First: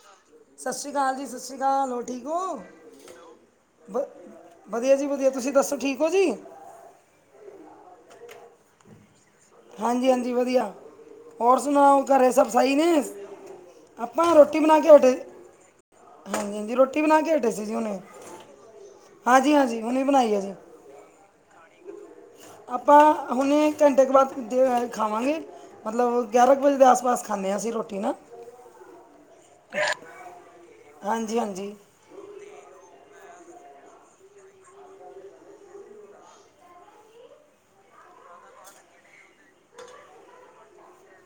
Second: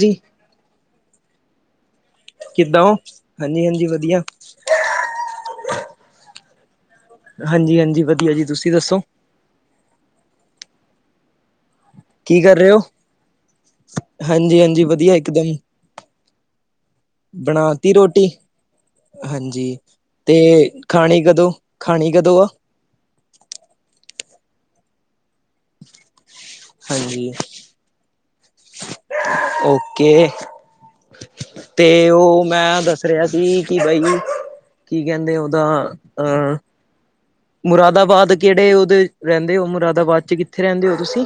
ਰੀ। ਸਸ਼੍ਰੀ ਕਾਲ ਜੀ ਸਸ਼੍ਰੀ ਕਾਲ ਹੋਰ ਠੀਕ ਅੋ, ਕਿੱਦਾਂ ਹੋ ਹਾਂਜੀ ਹਾਂਜੀ ਬ ਵਧੀਆ ਵਧੀਆ ਜੀ ਵਧੀਆ, ਤੁਸੀਂ ਦੱਸੋ ਠੀਕ ਹੋ ਜੀ। ਹਾਂਜੀ-ਹਾਂਜੀ ਵਧੀਆ ਜੀ ਤੁਸੀ ਦੱਸੋ ਹਾਂਜੀ-ਹਾਂਜੀ ਵਧੀਆ ਹੋਰ ਸੁਣਾਓ ਘਰੇ ਕੀ ਸਭ ਕਰ ਰਹੇ ਸਈ ਹੋ ਨੇ ਅਪਾਂ ਰੋਟੀ ਹਾਂਜੀ ਬਣਾ ਹਾਂਜੀ ਕੇ ਹੇਠੇ, ਵਧੀਆ ਇਕਦਮ ਹਾਂਜੀ-ਹਾਂਜੀ ਰੋਟੀ ਬਣਾ ਕੇ ਹੇਠੇ ਸੀ ਜੀ ਬਣਾਤੀ ਹੁਣੇ ਰੋਟੀ ਹਾਂਜੀ, ਹੁਣੇ ਬਣਾਈ ਤੇ ਹੈ ਜੀ ਖਾਣੀ ਕਦੋਂ, ਖਾਣੀ ਕਦੋਂ ਆ ਅਪਾ ਹੁਣੇ ਘੰਟੇ ਕੋ ਬਾਅਦ ਦੇ ਅ ਖਾਵਾਗੇ ਮਤਲਬ ਗਆਰਾ ਕੁ ਵਜੇ ਦੇ ਆਸ-ਪਾਸ ਹਾਂਜੀ ਖਾਣੇ ਆ ਅਸੀ ਰੋਟੀ ਨਾ ਓਕੇ ਹਾਂਜੀ ਹਾਂਜੀ ਤੇ ਓ ਮੈਂ ਦਸ ਰੇਹਾ ਸੀ ਕਿ ਬਈ, ਕੀ ਕੈੰਦੇ ਓਦਾ, ਅ ਮੁਰਾਦਾਬਾਦ ਕੇੜੇ ਓਦੇ, ਰੈੰਦੇ ਓ ਮੁਰਾਦਾਬਾਦ ਚ ਕਿੱਥੇ ਰੈੰਦੇ ਓ ਤੁਸੀ?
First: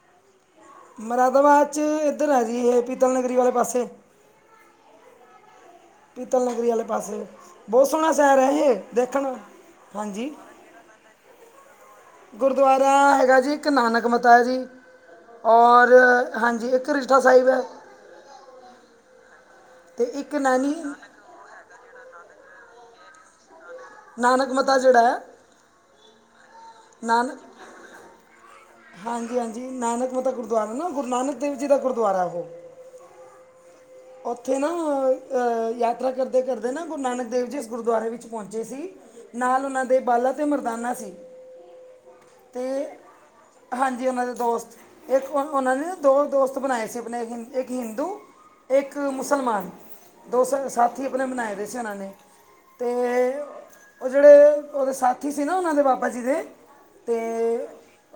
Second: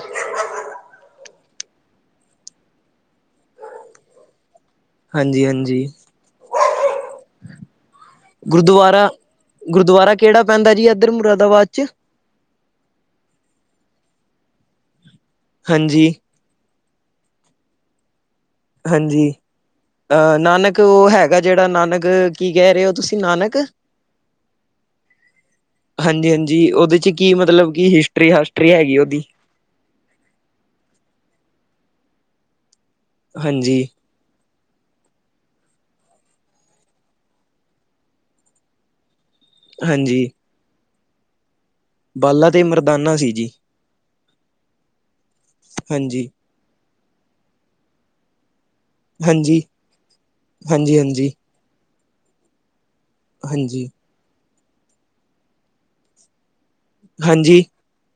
ਮੁਰਾਦਾਬਾਦ ਚ, ਏਧਰ ਹੈ ਜੀ ਏਹ, ਪੀਤਲ ਨਗਰੀ ਵਾਲੇ ਪਾਸੇ ਹਾਂਜੀ-ਹਾਂਜੀ। ਪੀਤਲ ਨਗਰੀ ਵਾਲੇ ਪਾਸੇ, ਬੋਤ ਸੋਣਾ ਸ਼ੈਰ ਹੈਯੇ ਗੁਰਦੁਆਰਾ ਦੇਖਣ ਨੂੰ, ਗੁਰਦੁਆਰਾ ਹਾਂਜੀ ਕਿਹੜਾ ਪੈਂਦਾ ਜੀ ਅਦ ਏਧਰ ਮੁਰਾਦਾਬਾਦ ਚ ਗੁਰਦਵਾਰਾ, ਹੈਗਾ ਜੀ ਇੱਕ ਨਾਨਕ ਮਤਾ ਜੀ, ਔਰ ਹਾਂਜੀ ਹਾਂਜੀ ਇੱਕ ਰਿਸ਼ਠਾ ਸਾਈਬ ਐ। ਹਾਂਜੀ, ਇੱਕ ਅ ਨੈਣੀ ਨਾਨਕ ਓ ਹੈਗਾ ਜੇੜਾ ਨਾਨਕ, ਕੀ ਕੈ ਰਹੇ ਹੋ ਤੁਸੀਂ ਨਾਨਕ ਨਾਨਕ ਮਤਾ ਜਿੜਾ। ਹਾਂਜੀ-ਹਾਂਜੀ, ਓਦੇ ਚ ਕੀ ਮਤਲਬ, ਕਿ ਹਿਸਟਰੀ-ਹਾਸਟਰੀ ਹੈਗੀ ਓਦੀ ਜੀ ਨਾਨਕਮਤਾ ਗੁਰਦੁਵਾਰਾ ਨਾ ਗੁਰੂ ਨਾਨਕ ਦੇਵ ਜੀ ਦਾ ਗੁਰਦੁਵਾਰਾ ਵੇ ਹਾਂਜੀ ਓਥੇ ਨਾ, ਅ ਯਾਤਰਾ ਕਰਦੇ-ਕਰਦੇ ਨਾ ਗੁਰੂ ਨਾਨਕ ਦੇਵ ਜੀ ਇਸ ਗੁਰਦੁਵਾਰੇ ਵਿੱਚ ਪੋਚੇ ਸੀ। ਨਾਲ ਓਨਾ ਦੇ ਹਾਂਜੀ ਬਾਲਾ ਤੇ ਮਰਦਾਨਾ ਸੀ। ਬਾਲਾ ਤੇ ਮਰਦਾਨਾ ਸੀ ਜੀ ਹਾਂਜੀ, ਓਨਾ ਦੇ ਦੋਸਤ, ਏਕ ਓ ਓਨਾ ਨੇ ਦੋ ਹਾਂਜੀ ਦੋਸਤ ਬਣਾਏ ਸੀ। ਅਪਣੇ ਹਿੰ ਏਕ ਹਿੰਦੂ ਏਕ ਹਾਂਜੀ ਮੁਸਲਮਾਨ, ਦੋਸ ਸ ਹਾਂਜੀ ਸਾਥੀ ਆਪਣੇ ਹਾਂਜੀ ਬਣਾਏ ਦੇ ਸੀ। ਉਨਾਂ ਨੇ, ਤੇ ਹਾਂਜੀ ਓ ਜਿਹੜੇ, ਓਦੇ ਸਾਥੀ ਸੀ ਨਾ ਓਨਾ ਦੇ ਬਾਬਾ ਜੀ ਦੇ ਹਾਂਜੀ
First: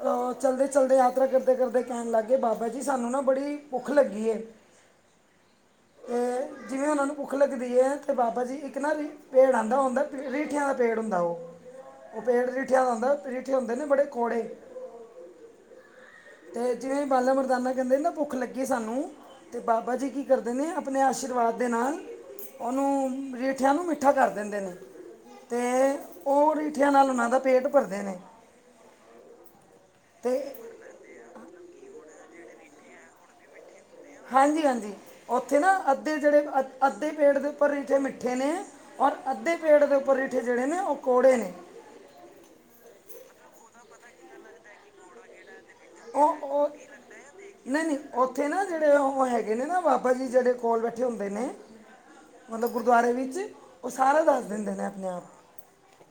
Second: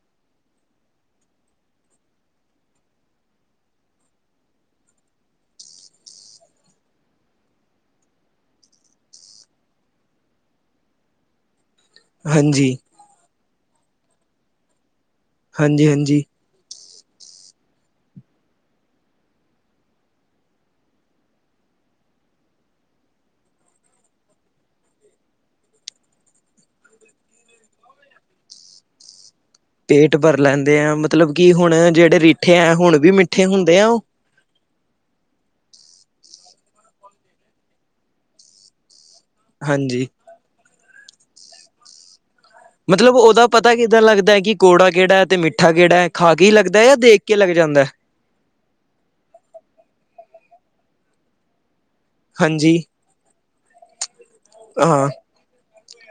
ਅ, ਚਲਦੇ-ਚਲਦੇ ਯਾਤਰਾ ਕਰਦੇ-ਕਰਦੇ ਕੈੰਣ ਲਾਗੇ ਬਾਬਾ ਜੀ ਸਾਨੂੰ ਨਾ ਬੜੀ ਭੁੱਖ ਲੱਗੀ ਏ। [inaudible] ਜਿਵੇਂ ਓਨਾਂ ਨੂੰ ਭੁੱਖ ਲੱਗਦੀ ਏ, ਤੇ ਬਾਬਾ ਜੀ ਇੱਕ ਨਾ ਵੀ ਪੇੜ ਆਂਦਾ ਹੁੰਦਾ ਪੇ ਰੀਠੇਆ ਦਾ ਪੇੜ ਹੁੰਦਾ ਓ ਓ ਪੇੜ ਹਾਂਜੀ ਰੀਠੇਆਂ ਦਾ ਹੁੰਦਾ, ਰੀਠੇ ਹੁੰਦੇ ਨੇ ਬੜੇ ਕੋੜੇ ਹਾਂਜੀ-ਹਾਂਜੀ ਤੇ ਜਿਵੇ ਬਾਲਾ ਮਰਦਾਨਾ ਕੈਦੇ ਨਾ ਭੁੱਖ ਲੱਗੀ ਸਾਨੂੰ, ਤੇ ਬਾਬਾ ਜੀ ਕੀ ਕਰਦੇ ਨੇ ਆਪਣੇ ਆਸ਼ੀਰਵਾਦ ਦੇ ਨਾਲ, ਓਨੂੰ ਰੀਠੇਆਂ ਨੂੰ ਮਿੱਠਾ ਕੱਰ ਦਿੰਦੇ ਨੇ। ਤੇ, ਓ ਰੀਠੇਆਂ ਨਾਲ ਓਨਾ ਦਾ ਪੇਟ ਭਰਦੇ ਨੇ। [inaudible] ਪੇਟ ਤੇ ਭਰ ਲੈਂਦੇ ਆਂ। ਮਤਲਬ ਕਿ ਹੁਣ ਜਿਹੜੇ ਰੀਠੇ ਆਂ, ਹੁਣ ਵੀ ਮਿੱਠੇ ਹੁੰਦੇ ਆ ਉਹ? ਹਾਂਜੀ-ਹਾਂਜੀ, ਉੱਥੇ ਨਾ ਅੱਧੇ ਜਿਹੜੇ ਅ, ਅੱਧੇ ਪੇੜ ਦੇ ਉੱਪਰ ਰਿਠੇ ਮਿੱਠੇ ਨੇਂ। ਔਰ ਅੱਧੇ ਪੇੜ ਦੇ ਹਾਂਜੀ ਉੱਪਰ ਰਿਠੇ ਜਿਹੜੇ ਨੇ, ਉਹ ਕੌੜੇ ਨੇ। ਮਤਲਬ ਉਹਦਾ ਪਤਾ ਕਿੱਦਾਂ ਲੱਗਦਾ ਐ, ਕਿ ਕੌੜਾ ਕਿਹੜਾ ਐ ਤੇ ਮਿੱਠ ਮਿੱਠਾ ਕੇੜਾ, ਖਾ ਉਹ ਕੇ ਉਹ ਲੱਗਦਾ ਏ, ਜਾਂ ਦੇਖ ਕੇ ਲੱਗ ਨਹੀਂ ਜਾਂਦਾਂ? ਨਹੀਂ ਉੱਥੇ ਨਾ ਜਿਹੜੇ ਉਹ ਹੈਗੇ ਨੇ ਨਾ ਬਾਬਾ ਜੀ, ਜਿਹੜੇ ਕੋਲ ਬੈਠੇ ਹੁੰਦੇ ਨੇ ਮਤਲਬ ਹਾਂਜੀ ਗੁਰਦੁਆਰੇ ਵਿੱਚ, ਉਹ ਸਾਰਾ ਦੱਸ ਦਿੰਦੇ ਨੇ ਹਾਂ ਆਪਣੇ ਆਪ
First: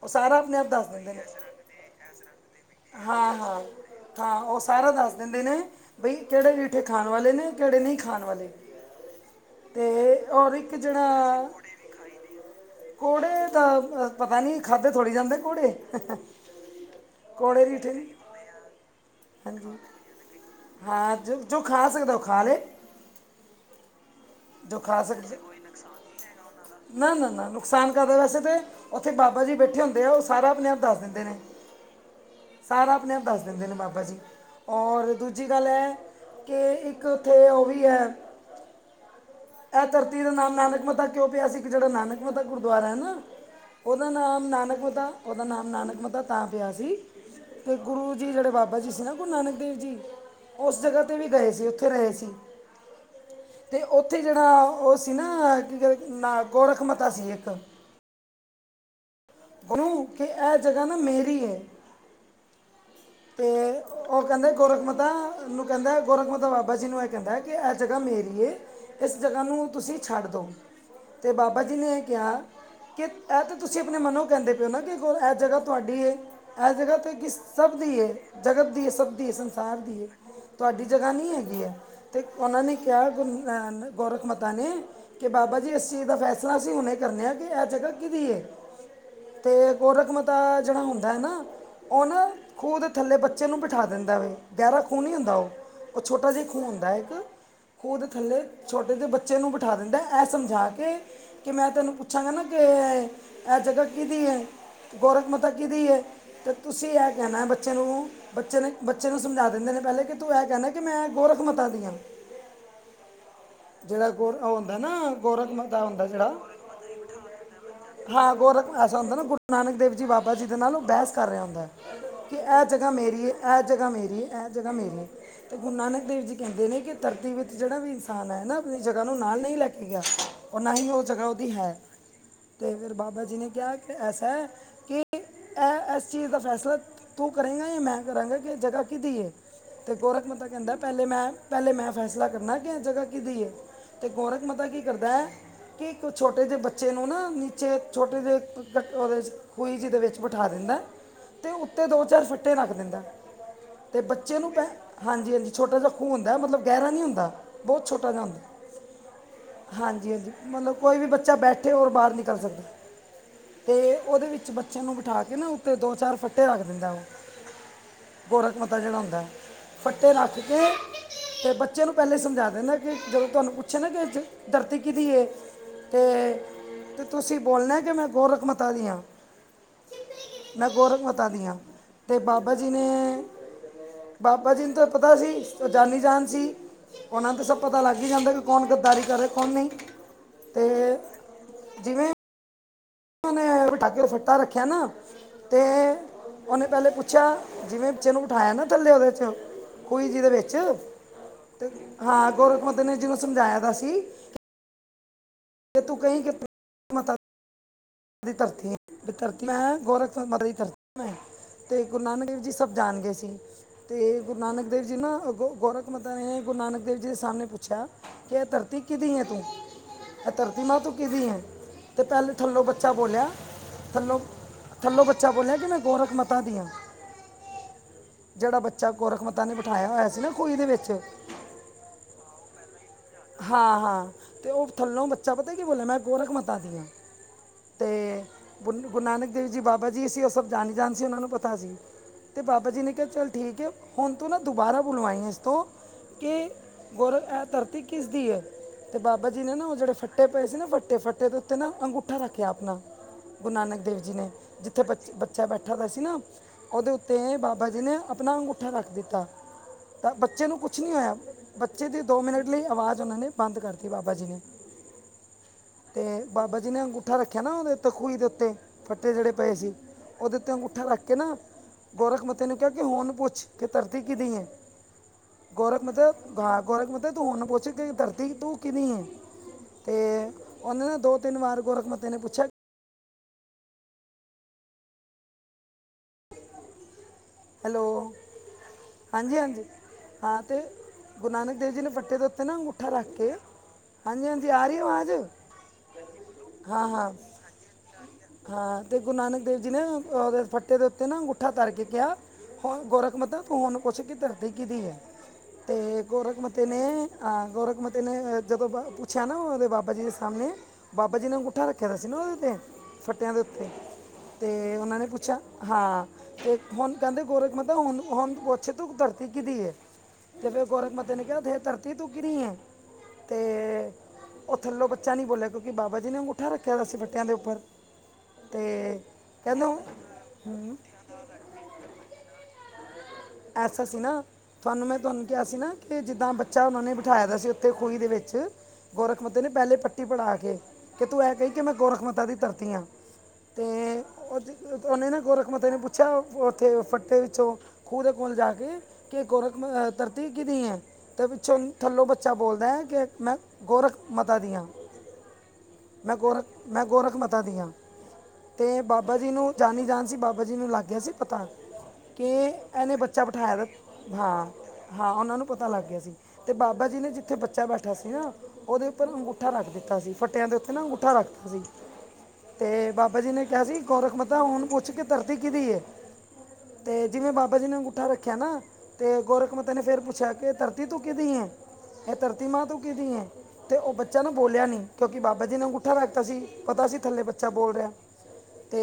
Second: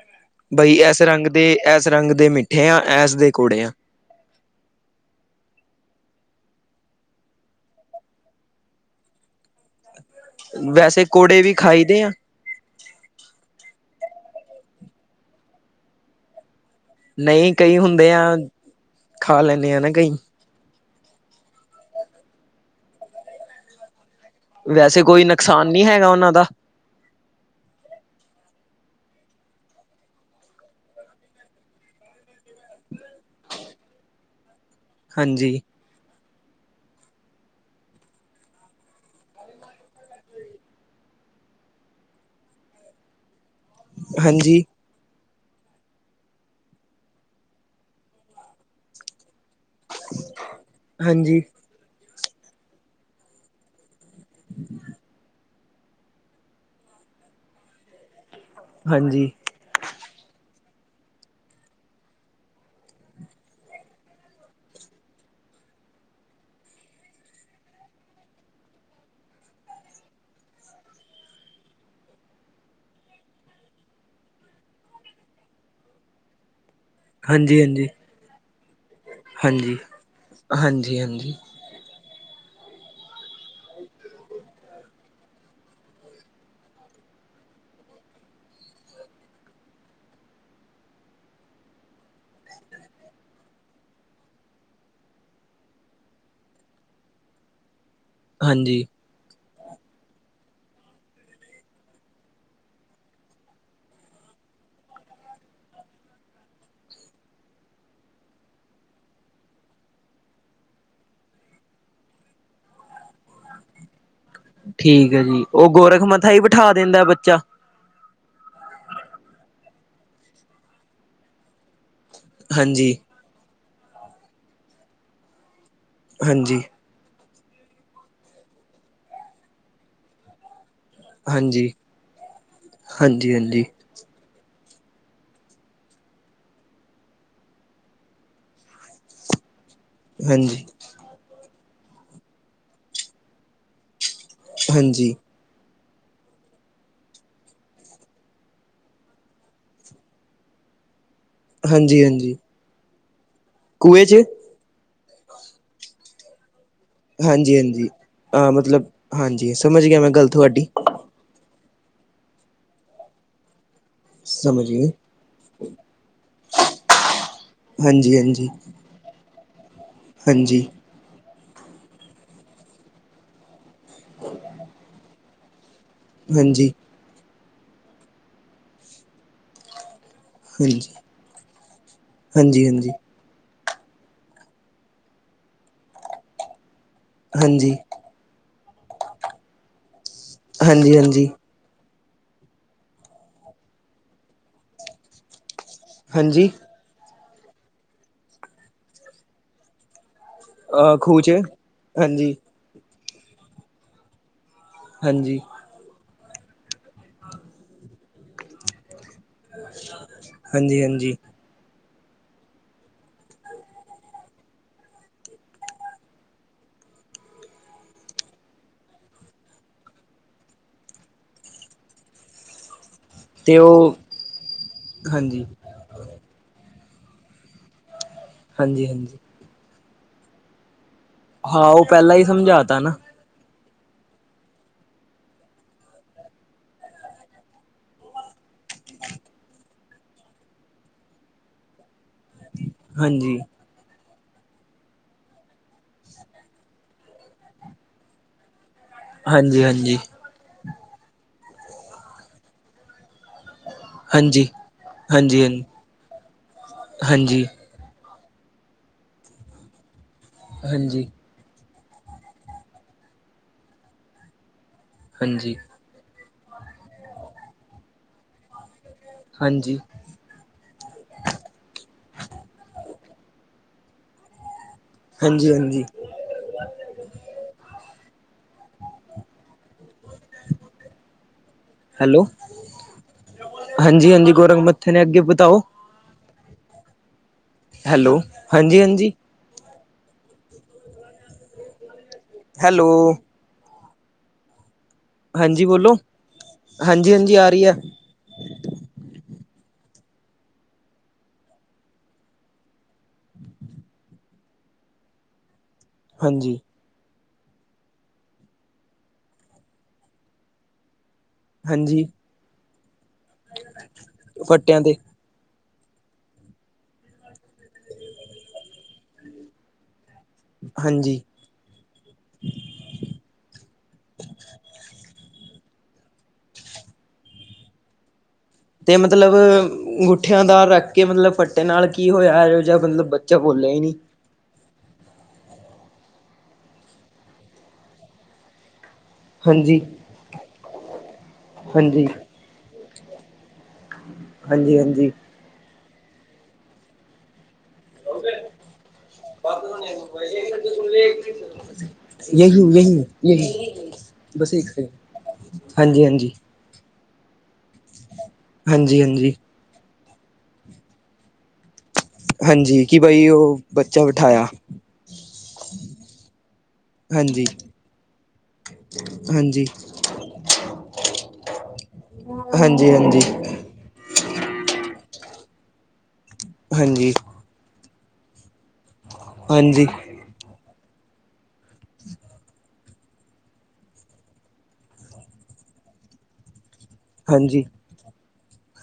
ਉਹ ਸਾਰਾ, ਆਪਣੇ ਆਪ ਦੱਸ ਦਿੰਦੇ ਨੇ। ਏਸ ਰੰਗ ਦੇ ਮਿੱਠੇ ਆਂ, ਏਸ ਦੇ ਹਾਂ ਹਾਂ ਕੋੜੇ ਆਂ। ਹਾਂ ਉਹ ਸਾਰਾ ਦੱਸ ਦਿੰਦੇ ਨੇ, ਬਈ ਕਿਹੜੇ ਰੀਠੇ ਖਾਣ ਵਾਲੇ ਨੇ, ਕਿਹੜੇ ਨਹੀਂ ਖਾਣ ਵਾਲੇ। ਤੇ ਔਰ ਇੱਕ ਵੈਸੇ ਕੋੜੇ ਜਿਹੜਾ ਵੀ ਖਾਈਦੇ ਆ? ਕੋੜੇ ਦਾ ਅ ਪਤਾ ਨਹੀਂ, ਖਾਧੇ ਥੋੜ੍ਹੀ ਜਾਂਦੇ ਕੋੜੇ। ਨਹੀਂ ਕੋੜੇ ਕਈ ਰੀਠੇ ਨਹੀਂ। ਹੁੰਦੇ ਆਂ, ਖਾ ਲੈਂਨੇ ਹਾਂਜੀ ਆਂ ਨਾ ਕਈ ਹਾਂ, ਜ ਜੋ ਖਾ ਸਕਦਾ, ਉਹ ਖਾ ਲੇ। ਜੋ ਵੈਸੇ ਕੋਈ, ਨੁਕਸਾਨ ਨੀਂ ਹੈਗਾ ਉਹਨਾਂ ਦਾ? ਨਾ-ਨਾ-ਨਾ, ਨੁਕਸਾਨ ਕਾਹਦਾ ਵੈਸੇ ਤੇ ਉੱਥੇ ਬਾਬਾ ਜੀ ਬੈਠੇ ਹੁੰਦੇ ਆ, ਉਹ ਸਾਰਾ ਆਪਣੇ ਆਪ ਦੱਸ ਦਿੰਦੇ ਨੇ। ਸਾਰਾ ਆਪਣੇ ਆਪ ਦੱਸ ਦਿੰਦੇ ਨੇ ਬਾਬਾ ਜੀ, ਔਰ ਦੂਜੀ ਹਾਂਜੀ ਗੱਲ ਐ ਕਿ, ਇੱਕ ਉੱਥੇ ਉਹ ਵੀ ਹੈ। ਇਹ ਧਰਤੀ ਦਾ ਨਾਮ ਨਾਨਕਮਤਾ ਕਿਉਂ ਪਿਆ ਸੀ, ਜਿਹੜਾ ਨਾਨਕਮਤਾ ਗੁਰਦੁਆਰਾ ਹੈ ਨਾ ਉਹਦਾ ਨਾਮ ਹਾਂਜੀ ਨਾਨਕਮਤਾ, ਉਹਦਾ ਨਾਮ ਨਾਨਕਮਤਾ ਤਾਂ ਪਿਆ ਸੀ। ਤੇ ਗੁਰੂ ਜੀ, ਜਿਹੜੇ ਬਾਬਾ ਜੀ ਸੀ ਨਾ ਗੁਰੂ ਨਾਨਕ ਦੇਵ ਜੀ, ਉਸ ਜਗ੍ਹਾ ਤੇ ਵੀ ਹਾਂਜੀ ਗਏ ਸੀ ਉੱਥੇ ਰਹੇ ਸੀ। ਤੇ ਉੱਥੇ ਜਿਹੜਾ ਉਹ ਸੀ ਨਾ ਕੀ ਕਹਿੰਦੇ ਨਾ, ਗੋਰਖਮਤਾ ਸੀ ਇੱਕ ਹਾਂਜੀ ਉਹਨੂੰ ਕਿ, ਇਹ ਜਗ੍ਹਾ ਨਾ ਮੇਰੀ ਐ [inaudible] ਤੇ ਉਹ ਕਹਿੰਦੇ ਗੋਰਖਮਤਾ, ਨੂ ਕਹਿੰਦੇ ਗੋਰਖਮਤਾ, ਬਾਬਾ ਜੀ ਨੂੰ ਇਹ ਕਹਿੰਦਾ ਕਿ ਇਹ ਜਗ੍ਹਾ ਮੇਰੀ ਏ, ਇਸ ਜਗ੍ਹਾ ਨੂੰ ਤੁਸੀਂ ਛੱਡ ਦੋ। ਤੇ ਬਾਬਾ ਜੀ ਨੇ ਇਹ ਕਿਹਾ, ਕਿ ਇਹ ਤਾਂ ਤੁਸੀਂ ਆਪਣੇ ਮਨੋ ਕਹਿੰਦੇ ਪਏ ਓ ਨਾ ਕਿ ਇਹ ਜਗ੍ਹਾ ਤੁਹਾਡੀ ਏ, ਇਸ ਜਗ੍ਹਾ ਤੇ ਕਿਸ, ਹਾਂਜੀ ਸਭ ਦੀ ਏ, ਜਗਤ ਦੀ ਏ, ਸਭ ਸੰਸਾਰ ਹਾਂਜੀ ਹਾਂਜੀ ਦੀ, ਤੁਹਾਡੀ ਜਗ੍ਹਾ ਨੀ ਹਾਂਜੀ ਹੈਗੀ ਹੈ। ਅਤੇ ਉਹਨਾਂ ਨੇ ਕਿਹਾ, ਗ ਗੋੌਰਖ ਮਾਤਾ ਨੇ ਕਿ ਬਾਬਾ ਜੀ, ਇਸ ਚੀਜ਼ ਦਾ ਫੈਸਲਾ ਅਸੀਂ ਹੁਣੇ ਕਰਨੇ ਆ। ਕਿ ਇਹ ਜਗ੍ਹਾ ਕਿਹਦੀ ਏ? ਤੇ, ਗੋਰਕ ਮਤਾ ਜਿਹੜਾ ਹੁੰਦਾ ਹੈ ਨਾ ਉਹ ਨਾ, ਖੂਹ ਦੇ ਥੱਲੇ ਬੱਚੇ ਨੂੰ ਬਿਠਾ ਦਿੰਦਾ ਵੇ, ਗਹਿਰਾ ਖੂਹ ਨਹੀਂ ਹੁੰਦਾ ਉਹ। ਉਹ ਛੋਟਾ ਜਿਹਾ ਖੂਹੁੰ ਹੁੰਦਾ ਇੱਕ, ਖੂਹ ਦੇ ਥੱਲੇ ਹਾਂਜੀ ਛੋਟੇ ਜਿਹੇ ਬੱਚੇ ਬੱਚੇ ਨੂੰ ਬਿਠਾ ਦਿੰਦਾ ਇਹ ਸਮਝਾ ਕੇ, ਕਿ ਮੈਂ ਤੈਨੂੰ ਪੁੱਛਾਂਗਾ ਨਾ ਕਿ ਇਹ ਜਗ੍ਹਾ ਕਿਹਦੀ ਹੈ, ਗੋੌਰਖ ਮਾਤਾ ਕਿਹਦੀ ਹੈ, ਤਾਂ ਤੁਸੀਂ ਇਹ ਕਹਿਣਾ ਬੱਚੇ ਨੂੰ ਬੱਚੇ ਨੇ-ਬੱਚੇ ਨੂੰ ਸਮਝਾ ਦਿੰਦੇ ਨੇ ਪਹਿਲੇ ਕਿ, ਤੂੰ ਇਹ ਕਹਿੰਣਾ ਕਿ ਮੈਂ ਗੋਰਖ ਮੱਤਾ ਦੀ ਹਾਂ। ਜਿੜਾ ਗੋ ੳ ਠੀਕ ਹੈ ਜੀ, ਉਹ ਗੋਰਖ ਮੱਥਾ ਹੀ ਬਿਠਾ ਦਿੰਦਾ ਬੱਚਾ? ਹਾਂ ਗੋਰਖ ਐਸਾ ਹੁੰਦਾ ਨਾ, ਗੁਰੂ ਨਾਨਕ ਦੇਵ ਜੀ ਬਾਬਾ ਜੀ ਦੇ ਨਾਲ, ਬਹਿਸ ਕਰ ਰਿਹਾ ਹੁੰਦਾ ਹੈ। ਕਿ ਇਹ ਜਗ੍ਹਾ ਹਾਂਜੀ ਹਾਂਜੀ ਮੇਰੀ ਹੈ, ਇਹ ਜਗ੍ਹਾ ਮੇਰੀ ਹੈ, ਇਹ ਜਗ੍ਹਾ ਮੇਰੀ ਹੈ। ਅਤੇ ਗੁਰੂ ਨਾਨਕ ਦੇਵ ਜੀ ਹਾਂਜੀ ਕਹਿੰਦੇ ਨੇ ਕਿ ਧਰਤੀ ਵਿੱਚ ਜਿਹੜਾ ਵੀ ਇਨਸਾਨ ਹੈ ਨਾ ਆਪਣੀ ਜਗ੍ਹਾ ਨੂੰ ਨਾਲ ਨਹੀਂ ਲੈ ਕੇ ਗਿਆ ਨਾ ਹੀ ਉਹ ਜਗ੍ਹਾ ਉਹਦੀ ਹਾਂਜੀ ਹੈ ਤੇ ਫਿਰ ਬਾਬਾ ਹਾਂਜੀ ਜੀ ਨੇ ਹਾਂਜੀ ਕਿਹਾ ਕਿ ਐਸਾ ਹੈ ਕਿ ਇਹ ਇਸ ਚੀਜ਼ ਦਾ ਫੈਸਲਾ ਤੂੰ ਕਰੇਗਾ ਜਾਂ ਮੈਂ ਕਰਾਂਗਾ ਕਿ ਜਗ੍ਹਾ ਕਿਹਦੀ ਹੈ। ਤੇ ਗੋਰਖ ਮੱਥ ਕਹਿੰਦਾ ਪਹਿਲੇ ਮੈਂ ਪਹਿਲੇ ਮੈਂ ਫੈਸਲਾ ਕਰਨਾ ਕਿ ਇਹ ਜਗ੍ਹਾ ਕਿਹਦੀ ਹੈ। ਤੇ ਗੋਰਖ ਮਤਾ ਕੀ ਹਾਂਜੀ ਕਰਦਾ ਹੈ ਕਿ ਇੱਕ ਛੋਟੇ ਜਿਹੇ ਬੱਚੇ ਨੂੰ ਨਾ ਨੀਚੇ ਛੋਟੇ ਜਿਹੇ ਕੱਟ ਉਹਦੇ ਖੋਈ ਜਿਹਦੇ ਵਿੱਚ ਬਿਠਾ ਦਿੰਦਾ ਤੇ ਉੱਤੇ ਹਾਂਜੀ ਦੋ ਚਾਰ ਹਾਂਜੀ ਫੱਟੇ ਰੱਖ ਦਿੰਦਾ ਤੇ ਕੂਏ ਚ ਬੱਚੇ ਪ ਹਾਂਜੀ ਹਾਂ ਛੋਟਾ ਜਿਹਾ ਖੂਹ ਹੁੰਦਾ ਮਤਲਬ ਗਹਿਰਾ ਨਹੀਂ ਹੁੰਦਾ ਹਾਂਜੀ ਬਹੁਤ ਹਾਂਜੀ ਛੋਟਾ ਜਿਹਾ ਹੁੰਦਾ ਅ ਮਤਲਬ ਹਾਂਜੀ ਸਮਝ ਗਿਆ ਮੈਂ ਹਾਂਜੀ ਗੱਲ ਹਾਂਜੀ ਤੁਹਾਡੀ ਮਤਲਬ ਕੋਈ ਵੀ ਬੱਚਾ ਬੈਠੇ ਹੋਰ ਬਾਹਰ ਨਿਕਲ ਸਕਦਾ ਤੇ ਉਹਦੇ ਵਿੱਚ ਸਮਝ ਬੱਚਿਆਂ ਗਈ ਨੂੰ ਬਿਠਾ ਕੇ ਨਾ ਉੱਤੇ ਦੋ ਚਾਰ ਫੱਟੇ ਰੱਖ ਦਿੰਦਾ ਉਹ ਹਾਂਜੀ ਹਾਂਜੀ ਇਹੋ ਜਿਹਾ ਹੁੰਦਾ ਫੱਟੇ ਰੱਖ ਕੇ ਹਾਂਜੀ ਤੇ ਬੱਚੇ ਨੂੰ ਪਹਿਲੇ ਸਮਝਾ ਦੇਣਾ ਕਿ ਜਦੋਂ ਤੁਹਾਨੂੰ ਪੁੱਛੇ ਨਾ ਕਿ ਧਰਤੀ ਕਿਹਦੀ ਹਾਂਜੀ ਹਾਂਜੀ ਤੇ ਤੁਸੀਂ ਬੋਲਣਾ ਕਿ ਮੈਂ ਗੋਰਖ ਮਤਾ ਦੀ ਹਾਂ। ਮੈਂ ਹਾਂਜੀ ਗੌਰਖ ਮਤਾ ਦੀ ਹਾਂ ਤੇ ਬਾਬਾ ਜੀ ਨੇ ਹਾਂਜੀ ਬਾਬਾ ਜੀ ਨੂੰ ਤਾਂ ਪਤਾ ਸੀ ਉਹ ਜਾਨੀ ਜਾਨ ਸੀ ਉਹਨਾਂ ਤੇ ਸਭ ਹਾਂਜੀ ਪਤਾ ਲੱਗ ਲੱਗ ਜਾਂਦਾ ਕਿ ਕੌਣ ਗੱਦਾਰੀ ਕਰੇ ਕੌਣ ਨਹੀਂ ਤੇ ਹਾਂਜੀ ਹਾਂਜੀ ਜਿਵੇਂ ਉਨੇ ਪਟਾਕੇ ਦਾ ਫੱਟਾ ਰੱਖਿਆ ਨਾ ਤੇ ਹਾਂਜੀ ਉਹਨੇ ਪਹਿਲੇ ਪੁੱਛਿਆ ਜਿਵੇਂ ਬੱਚੇ ਨੂੰ ਉਠਾਇਆ ਨਾ ਥੱਲੇ ਉਹਦੇ ' ਚ ਖੋਈ ਜਿਹਦੇ ਅ ਖੂਹ ਚ ਹਾਂ ਹਾਂਜੀ ਗੋਰਖ ਮਦਰ ਨੇ ਜਿਹਨੂੰ ਸਮਝਾਇਆ ਦਾ ਸੀ। ਹਾਂਜੀ ਤੇ ਤੂੰ ਕਹੀ ਕਿ ਮਤਾ ਧਰਤੀ ਮੈਂ ਗੋਰਖ ਮਦ ਦੀ ਧਰਤੀ ਹਾਂਜੀ ਮੈਂ ਹਾਂਜੀ ਤੇ ਗੁਰੂ ਨਾਨਕ ਦੇਵ ਜੀ ਸਭ ਜਾਣ ਗਏ ਸੀ। ਤੇ ਗੁਰੂ ਨਾਨਕ ਦੇਵ ਜੀ ਨਾ ਗੋੌਰਖ ਮਾਤਾ ਨੇ ਗੁਰੂ ਨਾਨਕ ਦੇਵ ਜੀ ਦੇ ਸਾਹਮਣੇ ਪੁੱਛਿਆ ਕਿ ਇਹ ਧਰਤੀ ਕਿਹਦੀ ਆ ਤੂੰ ਇਹ ਧਰਤੀ ਮਾਂ ਤੂੰ ਕਿਹਦੀ ਆਂ ਤੇ ਪਹਿਲੇ ਥੱਲੋਂ ਬੱਚਾ ਬੋਲਿਆ ਤੇ ਉਹ ਥੱਲੋ ਥੱਲੋ ਬੱਚਾ ਹਾਂਜੀ ਬੋਲਿਆ ਕਿ ਮੈਂ ਗੋਰਖ ਮਤਾ ਦੀ ਹਾਂ। ਜਿਹੜਾ ਹਾਂਜੀ ਬੱਚਾ ਹਾਂਜੀ ਗੋਰਖ ਮੱਤਾ ਨੇ ਬਿਠਾਇਆ ਹੋਇਆ ਸੀ ਨਾ ਖੂਈ ਦੇ ਵਿੱਚ ਹਾਂ ਉਹ ਪਹਿਲਾਂ ਹੀ ਸਮਝਾ ਤਾਂ ਨਾ ਹਾਂ ਹਾਂ ਤੇ ਉਹ ਥੱਲੋਂ ਬੱਚਾ ਪਤਾ ਕੀ ਬੋਲਿਆ ਮੈਂ ਗੋਰਖ ਮਾਤਾ ਦੀ ਆ ਤੇ ਗੁਰੂ ਨਾਨਕ ਦੇਵ ਜੀ ਬਾਬਾ ਜੀ ਸੀ ਉਹ ਸਭ ਜਾਨੀ ਜਾਣ ਸੀ ਉਹਨਾਂ ਨੂੰ ਪਤਾ ਸੀ। ਤੇ ਬਾਬਾ ਜੀ ਨੇ ਕਿਹਾ ਚੱਲ ਹਾਂਜੀ ਠੀਕ ਹੈ। ਹੁਣ ਤੋਂ ਨਾ ਦੁਬਾਰਾ ਬੁਲਵਾਈ ਇਸ ਤੋਂ ਕੇ ਗੌਰ ਧਰਤੀ ਕਿਸ ਦੀ ਹੈ। ਤੇ ਬਾਬਾ ਜੀ ਨੇ ਹਾਂਜੀ ਨਾ ਉਹ ਜਹੜੇ ਹਾਂਜੀ ਫੱ ਫੱਟੇ ਪਏ ਸੀ ਨਾ ਫੱਟੇ ਫੱਟੇ ਦੇ ਉੱਤੇ ਨਾ ਅੰਗੂਠਾ ਰੱਖਿਆ ਆਪਣਾ ਗੁਰੂ ਨਾਨਕ ਦੇਵ ਜੀ ਨੇ ਹਾਂਜੀ ਜਿੱਥੇ ਬੱਚਾ ਹਾਂਜੀ ਬੈਠਾ ਦਾ ਸੀ ਨਾ ਉਹਦੇ ਉੱਤੇ ਹਾਂਜੀ ਹਾਂਜੀ ਬਾਬਾ ਜੀ ਨੇ ਆਪਣਾ ਅੰਗੂਠਾ ਰੱਖ ਦਿੱਤਾ ਤਾਂ ਬੱਚੇ ਨੂੰ ਕੁਛ ਨਹੀਂ ਹਾਂਜੀ ਹੋਇਆ ਬੱਚੇ ਦੀ ਦੋ ਮਿੰਟ ਆਵਾਜ਼ ਉਹਨਾਂ ਨੇ ਬੰਦ ਕਰਤੀ ਬਾਬਾ ਜੀ ਨੇ ਹਾਂਜੀ ਤੇ ਬਾਬਾ ਜੀ ਨੇ ਅੰਗੂਠਾ ਰੱਖਿਆ ਨਾ ਉਹਦੇ ਉੱਤੇ ਖੂਈ ਦੇ ਉੱਤੇ ਫੱਟੇ ਜਿਹੜੇ ਪਏ ਸੀ। ਹਾਂਜੀ ਉਹਦੇ ਉੱਤੇ ਅੰਗੂਠਾ ਰੱਖ ਕੇ ਨਾ ਗੋਰਖ ਮਤੇ ਨੂੰ ਕਿਹਾ ਕਿ ਹੁਣ ਪੁੱਛ ਕੇ ਧਰਤੀ ਕਿਹਦੀ ਹੈ। ਹਾਂਜੀ ਗੋਰਖ ਹਾਂਜੀ ਮਤਲਬ ਗੋਰਖ ਮਤ ਤੂ ਹੁਨ ਪੁੱਛ ਕੇ ਧਰਤੀ ਤੂੰ ਕਿਂਦੀ ਏ? ਤੇ ੳਨੇ ਨਾ ਦੋ-ਤਿੰਨ ਵਾਰ ਗੋਰਖ ਮੱਤੇ ਨੇ ਹੈਲੋ ਪੁੱਛੇਆ ਹਾਂਜੀ ਹਾਂਜੀ, ਗੋਰਖ ਮੱਥੇ ਨੇ, ਅੱਗੇ ਬਤਾਓ? ਹੈਲੋ, ਹਾਂਜੀ-ਹਾਂਜੀ। ਹਾਂਜੀ ਹਾਂਜੀ ਹਾਂ ਤੇ ਗੁਰੂ ਨਾਨਕ ਦੇਵ ਜੀ ਨੇ ਵੱਟੇ ਦੇ ਉੱਤੇ ਨਾ ਹੈਲੋ ਅੰਗੂਠਾ ਰੱਖ ਕੇ ਹਾਂਜੀ ਹਾਂਜੀ, ਆ ਰੀ ਏ ਅਵਾਜ? ਹਾਂਜੀ ਬੋਲੋ, ਹਾਂਜੀ ਹਾਂਜੀ ਆ ਰੀ ਆ। ਹਾਂ ਤੇ ਗੁਰੂ ਨਾਨਕ ਦੇਵ ਜੀ ਨੇ ੳਦੇ ਵੱਟੇ ਦੇ ਉੱਤੇ ਨਾ ਅੰਗੂਠਾ ਧਰ ਕੇ ਕੇਆ ਹ ਗੋਰਖ ਮੱਥੇ ਤੂੰ ਹੁਨ ਪੁੱਛ ਕੇ ਧਰਤੀ ਕਿਦੀ ਏ? ਤੇ ਗੋਰਖ ਹਾਂਜੀ ਮੱਥੇ ਨੇ ਹਾਂ ਗੋੌਰਖ ਮੱਥੇ ਨੇ ਜਦੋਂ ਪੁੱਛਿਆ ਨਾ ੳਦੇ ਬਾਬਾ ਜੀ ਦੇ ਸਾਮਨੇ, ਬਾਬਾ ਜੀ ਨੇ ਅੰਗੂਠਾ ਰੱਖੇਆ ਦਾ ਹਾਂਜੀ ਸੀ ਨਾ ੳਦੇ ਉੱਤੇ ਵੱਟੇ ਦੇ ਉੱਤੇ ਤੇ ੳਨਾਂ ਨੇ ਪੁੱਛੇਆ ਹਾਂ ਤੇ ਹੁਨ ਕਹੰਦੇ ਗੋਰਖ ਮੱਥੇ ਹੁਨ ਹੁਨ ਪੁੱਛ ਤੂੰ, ਧਰਤੀ ਕਿਦੀ ਏ? ਤੇ ਫੇਰ ਗੋੌਰਖ ਮੱਥੇ ਹਾਂਜੀ ਨੇ ਕੇਆ, ਹੇ ਧਰਤੀ ਤੂੰ ਕਿਦੀ ਏ? ਤੇ ੳਹ ਥੱਲੋਂ ਬੱਚਾ ਨਈ ਬੋਲੇਆ ਕਿਉਂਕਿ ਬਾਬਾ ਜੀ ਨੇ ਅੰਗੂਠਾ ਰੱਖੇਆ ਸੀ ਵਟੇਆਂ ਦੇ ਉੱਪਰ ਤੇ ਮਤਲਬ ਅੰਗੁਠੇਆਂ ਦਾ ਰੱਖ ਕੇ ਮਤਲਬ ਵੱਟੇ ਨਾਲ ਕੀ ਹੋਇਆ? ਜਿਹਾ ਮਤਲਬ ਬੱਚਾ ਬੋਲਿਆ ਹੀ ਆਸਾ ਨਹੀਂ ਸੀ ਨਾ ਤਾਨੂੰ ਮੈਂ ਤਾਨੂੰ ਕਿਆ ਸੀ ਨਾ ਕਿ ਜਿੱਦਾ ਬੱਚਾ ੳਨਾਂ ਨੇ ਬੇਠਾਇਆ ਦਾ ਸੀ ੳਥੇ ਖੁਈ ਦੇ ਵਿੱਚ ਗੋਰਖ ਮੱਥੇ ਨੇ ਪਹਲੇ ਹਾਂਜੀ ਪੱਟੀ ਪੜਾ ਕੇ, ਕੇ ਤੂੰ ਏ ਕਹੀ ਕਿ ਮੈਂ ਗੋਰਖ ਹਾਂਜੀ ਮੱਥਾ ਦੀ ਧਰਤੀ ਆਂ। ਤੇ ੳਦੇ ਹਾਂਜੀ ੳਨੇ ਹਾਂਜੀ ਨਾ ਗੋਰਖ ਮੱਥੇ ਨੇ ਪੁੱਛੇਆ ੳ ੳਥੇ ਫੱਟੇ ਵਿੱਚੋਂ ਖੂਹ ਦੇ ਕੋਲ ਜਾ ਕੇ ਕਿ ਗੋਰਖ ਮ- ਅਹ ਧਰਤੀ ਕਿਹਦੀ ਹੈ ਤੇ ਵਿੱਚੋਂ ਥੱਲੋਂ ਬੱਚਾ ਬੋਲਦਾ ਹੈ ਕਿ ਮੈਂ ਗੋਰਖ ਮਤਾ ਦੀ ਹਾਂ [unintelligible] ਹਾਂਜੀ ਮੈਂ ਹਾਂਜੀ। ਗੋਰਖ ਮੈਂ ਗੋਰਖ ਮੱਥਾ ਦੀ ਹਾਂ, ਤੇ ਹਾਂਜੀ ਬਾਬਾ ਜੀ ਹਾਂਜੀ ਨੂੰ ਜਾਨੀ- ਜਾਨ ਸੀ, ਬਾਬਾ ਜੀ ਨੂੰ ਲੱਗ ਗਿਆ ਸੀ ਪਤਾ ਕੇ ਹਾਂਜੀ ਏਨੇ ਕਿ ਬੱਚਾ ਬਈ ਬੇਠਾਏਆ ਉਹ ਦਾ ਬੱਚਾ ਏ ਹਾਂ, ਬਿਠਾਇਆ ਹਾਂ ੳਨਾਂ ਨੂੰ ਪਤਾ ਲੱਗ ਗਿਆ ਸੀ। ਤੇ ਬਾਬਾ ਜੀ ਨੇ ਜਿੱਥੇ ਹਾਂਜੀ ਬੱਚਾ ਬੈਠਾ ਸੀ ਨਾ, ੳਦੇ ਉੱਪਰ ਅੰਗੂਠਾ ਹਾਂਜੀ ਰੱਖ ਦਿੱਤਾ ਸੀ। ਫੱਟੇਆਂ ਦੇ ਉੱਤੇ ਨਾ ਅੰਗੂਠਾ ਰੱਖਤਾ ਸੀ, ਹਾਂਜੀ ਤੇ ਬਾਬਾ ਜੀ ਨੇ ਹਾਂਜੀ ਕੇਆ ਸੀ ਗੋਰਖ ਮੱਥਾ ਹੁਨ ਪੁੱਛ ਕੇ ਧਰਤੀ ਕਿਦੀ ਏ? ਤੇ ਹਾਂਜੀ ਜਿਵੇਂ ਬਾਬਾ ਜੀ ਨੇ ਅੰਗੂਠਾ ਰੱਖੇਆ ਨਾ, ਤੇ ਗੋਰਖ ਮਾਤਾ ਨੇ ਹਾਂਜੀ ਫੇਰ ਪੁੱਛੇਆ ਕਿ ਧਰਤੀ ਤੂੰ ਕਿਦੀ ਏ? ਹੇ ਧਰਤੀ ਮਾਂ ਤੂੰ ਕਿਦੀ ਏ? ਤੇ ੳਹ ਬੱਚਾ ਨਾ ਬੋਲੇਆ ਨੀ, ਕਿਉਂਕਿ ਬਾਬਾ ਜੀ ਨੇ ਅੰਗੂਠਾ ਰਖਤਾ ਸੀ, ਪਤਾ ਸੀ ਥੱਲੇ ਬੱਚਾ ਹਾਂਜੀ, ਬੋਲ ਰੇਆ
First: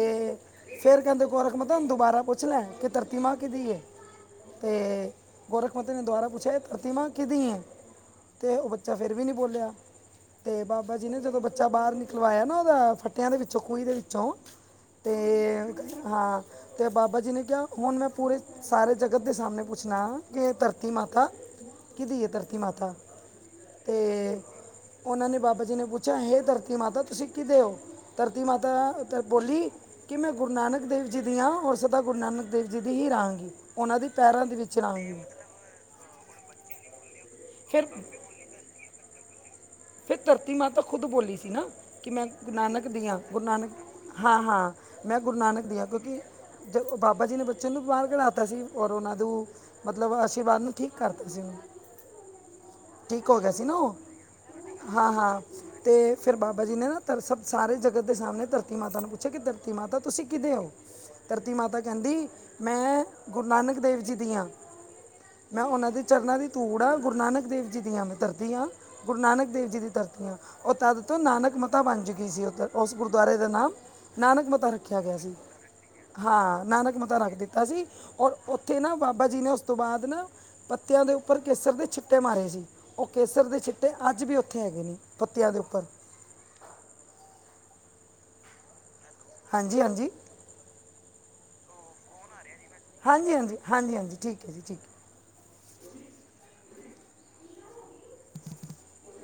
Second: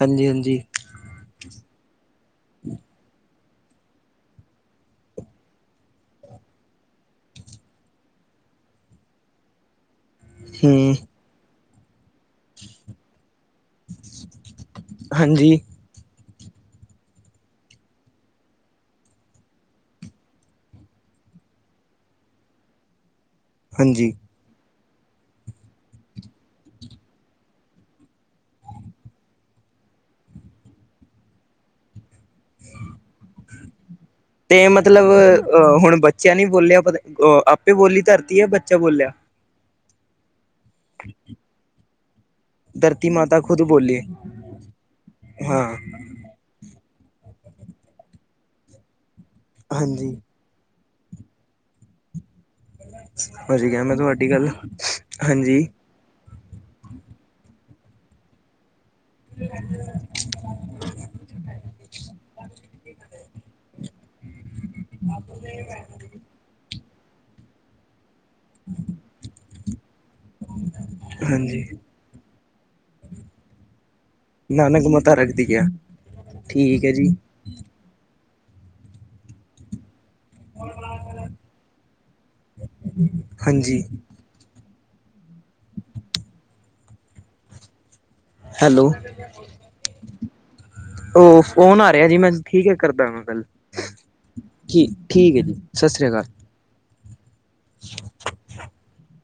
ਹਾਂਜੀ, ਹਾਂਜੀ ਫੇਰ ਕੈੰਦੇ ਗੋੌਰਖ ਮੱਥਾ ਹੁਨ ਦੁਬਾਰਾ ਪੁੱਛ ਲੇ ਕਿ ਧਰਤੀ ਮਾ ਕਿਦੀ ਏ? ਤੇ ਗੋਰਖ ਮੱਥੇ ਨੇ ਦੁਬਾਰਾ ਪੁੱਛਆ ਕੇ, ਹੇ ਧਰਤੀ ਮਾਂ ਕਿਦੀ ਏ? ਤੇ ੳ ਬੱਚਾ ਫੇਰ ਵੀ ਨਈ ਬੋਲਿਆ ਤੇ ਹੂੰ, ਬਾਬਾ ਜੀ ਨੇ ਜਦੋਂ ਬੱਚਾ ਬਾਹਰ ਨਿ ਖੁਲਵਾਏਆ ਨਾ ੳਦਾ ਫੱਟੇਆਂ ਦੇ ਵਿੱਚੋਂ, ਖੂਈ ਦੇ ਵਿੱਚੋਂ ਹਾਂਜੀ, ਤੇ ਹਾਂ ਤੇ ਬਾਬਾ ਜੀ ਨੇ ਕੇਆ ਹੁਨ ਮੈਂ ਪੂਰੇ ਸਾਰੇ ਜਗਤ ਦੇ ਸਾਮਨੇ ਪੁੱਛਨਾ ਕੇ ਧਰਤੀ ਮਾਤਾ ਕਿਦੀ ਏ ਧਰਤੀ ਮਾਤਾ ਤੇ ਹਾਂਜੀ। ੳਨਾ ਨੇ, ਬਾਬਾ ਜੀ ਨੇ ਪੁੱਛਆ ਹੇ ਧਰਤੀ ਮਾਤਾ ਤੁਸੀ ਕਿਦੇ ੳ? ਧਰਤੀ ਮਾਤਾ ਧ ਬੋਲੀ ਕਿ ਮੈਂ ਗੁਰੂ ਨਾਨਕ ਦੇਵ ਜੀ ਦੀ ਆਂ, ਔਰ ਸਦਾ ਗੁਰੂ ਨਾਨਕ ਦੇਵ ਜੀ ਦੀ ਹੀ ਰਾਂ ਗੀ। ੳਨਾਂ ਦੀ ਪੈਰਾਂ ਦੇ ਤੇ ਵਿੱਚ ਮਤਲਬ ਰਹਾਂਗੀ ਅਹ ਹੁਨ ਬੱਚਾ ਨੀ ਬੋਲੇਆ, ਪਤਾ ਆਪੇ ਫਿਰ ਬੋਲੀ ਧਰਤੀ ਯਾ ਬੱਚਾ ਬੋਲੇਆ। ਫੇਰ ਧਰਤੀ ਮਾਤਾ ਖੁਦ ਬੋਲੀ ਸੀ ਨਾ। ਕਿ ਮੈਂ ਗੁਰੂ ਨਾਨਕ ਦੀ ਧਰਤੀ ਹਾਂ, ਮਾਤਾ ਗੁਰੂ ਖੁਦ ਨਾਨਕ ਬੋਲੀ ਹਾਂ ਹਾਂ, ਮੈਂ ਗੁਰੂ ਨਾਨਕ ਦੀ ਹਾਂ, ਕਿਉਂਕਿ ਜ ਬਾਬਾ ਜੀ ਨੇ ਬੱਚੇ ਨੂੰ ਵੀ ਬਾਹਰ ਕਢਾ ਤਾ ਸੀ ਔਰ ੳਨਾਂ ਦੁ ਮਤਲਬ ਹਾਂਜੀ ਵਾਰ ਨੂੰ ਠੀਕ ਕਰਤਾ ਸੀ ਠੀਕ ਹੋ ਗਿਆ ਸੀ ਹਜੀ ਨਾ ਕਿਹਾ ਮੈਂ ਉਹ ਤੁਹਾਡੀ ਗੱਲ। ਹਾਂ- ਹਾਂ ਹਾਂਜੀ, ਤੇ ਫਿਰ ਬਾਬਾ ਜੀ ਨੇ ਨਾ ਧ ਸਭ ਸਾਰੇ ਜਗਤ ਦੇ ਸਾਹਮਣੇ ਧਰਤੀ ਮਾਤਾ ਨੂੰ ਪੁੱ ੱਛ ਕਿ ਧਰਤੀ ਮਾਤਾ ਤੁਸੀਂ ਕਿਹਤੇ ਹੋਓ? ਧਰਤੀ ਮਾਤਾ ਕਹਿੰਦੀ ਮੈਂ ਗੁਰੂ ਨਾਨਕ ਦੇਵ ਜੀ ਦੀ ਹਾਂ ਮੈਂ ਉਹਨਾਂ ਦੇ ਚਰਨਾਂ ਦੀ ਧੂੜ ਆ ਗੁਰੂ ਨਾਨਕ ਦੇਵ ਜੀ ਦੀਆਂ ਮੈਂ ਦਦੀ ਹਾਂ ਗੁਰੂ ਨਾਨਕ ਦੇਵ ਜੀ ਦੀ ਧਰਤੀ ਆ ਉਹ ਤਦ ਤੋਂ ਨਾਨਕ ਹਾਂਜੀ ਮਾਤਾ ਬਣ ਚੁੱਕੀ ਸੀ ਉ ਉਸ ਗੁਰਦੁਆਰੇ ਦਾ ਨਾਮ ਨਾਨਕ ਮਤਾ ਰੱਖਿਆ ਗਿਆ ਸੀ ਹਾਂ ਠੀਕ ਹੈ ਨਾਨਕ ਜੀ। ਮਤਾ ਰੱਖ ਦਿੱਤਾ ਸੀ। ਔਰ ਉੱਥੇ ਨਾ ਬਾਬਾ ਜੀ ਨੇ ਉਸ ਤੋਂ ਬਾਅਦ ਨਾ ਪੱਤਿਆਂ ਦੇ ਉੱਪਰ ਕੇਸਰ ਦੇ ਛਿੱਟੇ ਮਾਰੇ ਸੀ ਉਹ ਕੇਸਰ ਦੇ ਛਿੱਟੇ ਹਾਂਜੀ, ਅੱਜ ਵੀ ਉੱਥੇ ਹੈਗੇ ਨਹੀਂ ਪੁੱਤਿਆਂ ਦੇ ਉੱਪਰ ਹੈਲੋ। ਹਾਂਜੀ -ਹਾਂਜੀ। ਉਹ ਫੋਨ ਆ ਰਿਹਾ ਜੀ, ਮੈਂ ਠੀਕ ਹੈ ਕਰਦਾ ਵ ਹਾਂਜੀ ਗੱਲ ਹਾਂਜੀ ਹਾਂਜੀ ਹਾਂਜੀ ਠੀਕ ਹੈ ਜੀ ਠੀਕ ਹੈ ਠੀਕ ਹੈ ਜੀ, ਸਤਿ ਸ਼੍ਰੀ ਅਕਾਲ। [inaudible]